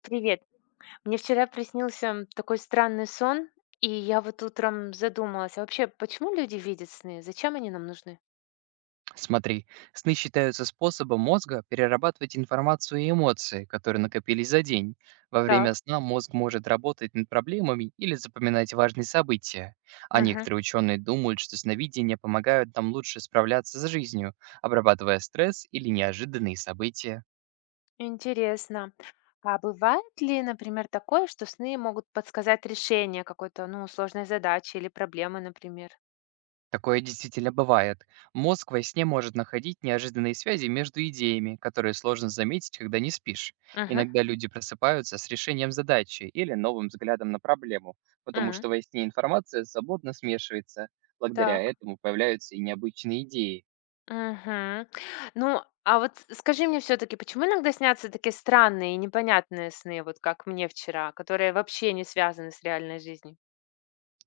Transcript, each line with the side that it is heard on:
left: Привет. Мне вчера приснился такой странный сон, и я вот утром задумалась, а вообще, почему люди видят сны? Зачем они нам нужны?
right: Смотри, сны считаются способом мозга перерабатывать информацию и эмоции, которые накопились за день. Во
left: Так.
right: время сна мозг может работать над проблемами или запоминать важные события. А
left: Мгм.
right: некоторые ученые думают, что сновидения помогают нам лучше справляться с жизнью, обрабатывая стресс или неожиданные события.
left: Интересно. А бывает ли, например, такое, что сны могут подсказать решение какой-то, ну, сложной задачи или проблемы, например?
right: Такое действительно бывает. Мозг во сне может находить неожиданные связи между идеями, которые сложно заметить, когда не спишь.
left: Угу.
right: Иногда люди просыпаются с решением задачи или новым взглядом на проблему, потому что во сне информация свободно смешивается. Благодаря
left: Так.
right: этому появляются и необычные идеи.
left: Угу. Ну, а вот скажи мне все-таки, почему иногда снятся такие странные и непонятные сны, вот как мне вчера, которые вообще не связаны с реальной жизнью?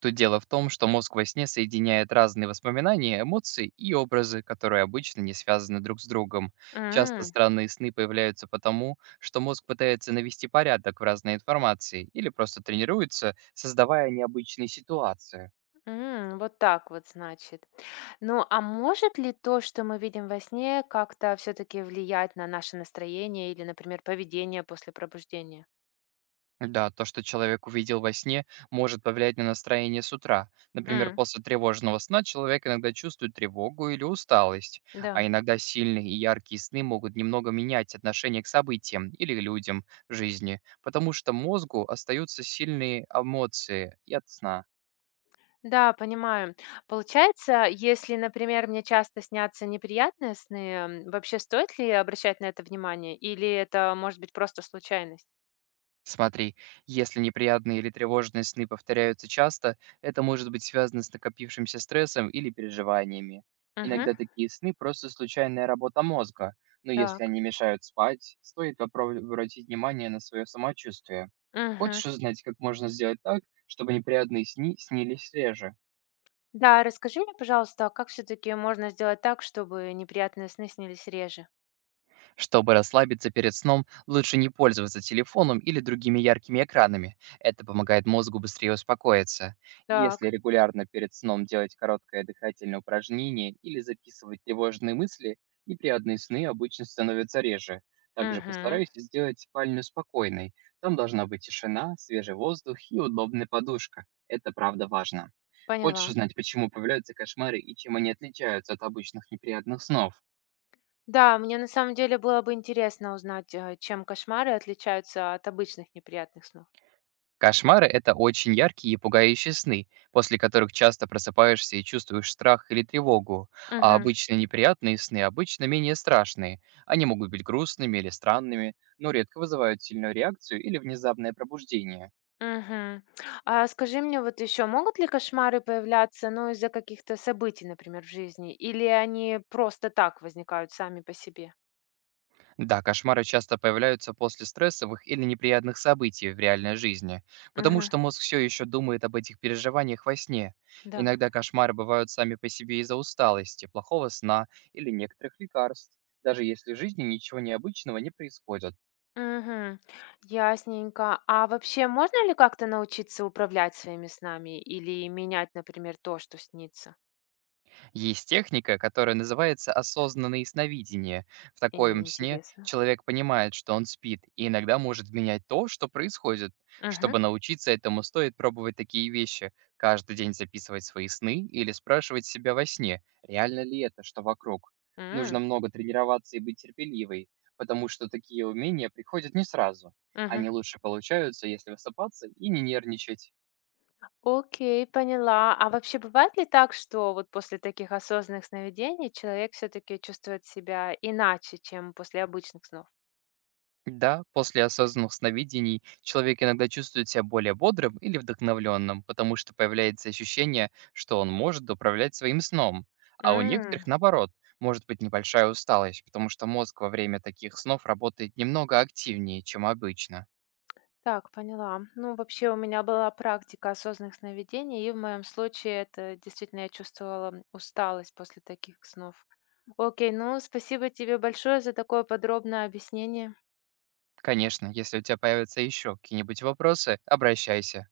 right: Тут дело в том, что мозг во сне соединяет разные воспоминания, эмоции и образы, которые обычно не связаны друг с другом. Часто
left: М.
right: странные сны появляются потому, что мозг пытается навести порядок в разной информации или просто тренируется, создавая необычные ситуации.
left: М, вот так вот, значит. Ну, а может ли то, что мы видим во сне, как-то все-таки влиять на наше настроение или, например, поведение после пробуждения?
right: Да, то, что человек увидел во сне, может повлиять на настроение с утра. Например,
left: М,
right: после тревожного сна человек иногда чувствует тревогу или усталость,
left: да.
right: а иногда сильные и яркие сны могут немного менять отношение к событиям или людям в жизни, потому что мозгу остаются сильные эмоции и от сна.
left: Да, понимаю. Получается, если, например, мне часто снятся неприятные сны, м, вообще стоит ли обращать на это внимание? Или это может быть просто случайность?
right: Смотри, если неприятные или тревожные сны повторяются часто, это может быть связано с накопившимся стрессом или переживаниями.
left: Угу.
right: Иногда такие сны просто случайная работа мозга, но если
left: Так.
right: они мешают спать, стоит попробовать обратить внимание на свое самочувствие.
left: Угу.
right: Хочешь узнать, как можно сделать так, чтобы неприятные сны снились реже?
left: Да, расскажи мне, пожалуйста, а как все-таки можно сделать так, чтобы неприятные сны снились реже?
right: Чтобы расслабиться перед сном, лучше не пользоваться телефоном или другими яркими экранами. Это помогает мозгу быстрее успокоиться. Если
left: Так.
right: регулярно перед сном делать короткое дыхательное упражнение или записывать тревожные мысли, неприятные сны обычно становятся реже. Также
left: Угу.
right: постарайтесь сделать спальню спокойной. Там должна быть тишина, свежий воздух и удобная подушка. Это правда важно. Хочешь
left: Поняла.
right: узнать, почему появляются кошмары и чем они отличаются от обычных неприятных снов?
left: Да, мне на самом деле было бы интересно узнать, чем кошмары отличаются от обычных неприятных снов.
right: Кошмары– это очень яркие и пугающие сны, после которых часто просыпаешься и чувствуешь страх или тревогу, а
left: Мгм.
right: обычно неприятные сны обычно менее страшные. Они могут быть грустными или странными, но редко вызывают сильную реакцию или внезапное пробуждение.
left: Мгм. А скажи мне вот еще, могут ли кошмары появляться, ну, из-за каких-то событий, например, в жизни, или они просто так возникают сами по себе?
right: Да, кошмары часто появляются после стрессовых или неприятных событий в реальной жизни, потому
left: Мгм.
right: что мозг все еще думает об этих переживаниях во сне.
left: Да.
right: Иногда кошмары бывают сами по себе из-за усталости, плохого сна или некоторых лекарств, даже если в жизни ничего необычного не происходит.
left: Мгм. Ясненько. А вообще можно ли как-то научиться управлять своими снами или менять, например, то, что снится?
right: Есть техника, которая называется осознанное сновидение. В таком сне
left: Интересно.
right: человек понимает, что он спит, и иногда может менять то, что происходит.
left: Угу.
right: Чтобы научиться этому, стоит пробовать такие вещи. Каждый день записывать свои сны или спрашивать себя во сне, реально ли это, что вокруг. Нужно много тренироваться и быть терпеливой, потому что такие умения приходят не сразу.
left: Угу.
right: Они лучше получаются, если высыпаться и не нервничать.
left: Окей, поняла. А вообще бывает ли так, что вот после таких осознанных сновидений человек все-таки чувствует себя иначе, чем после обычных снов?
right: Да, после осознанных сновидений человек иногда чувствует себя более бодрым или вдохновленным, потому что появляется ощущение, что он может управлять своим сном. А у некоторых,
left: М.
right: наоборот, может быть небольшая усталость, потому что мозг во время таких снов работает немного активнее, чем обычно.
left: Так, поняла. Ну, вообще у меня была практика осознанных сновидений, и в моем случае это действительно я чувствовала усталость после таких снов. Окей, ну спасибо тебе большое за такое подробное объяснение.
right: Конечно, если у тебя появятся еще какие-нибудь вопросы, обращайся.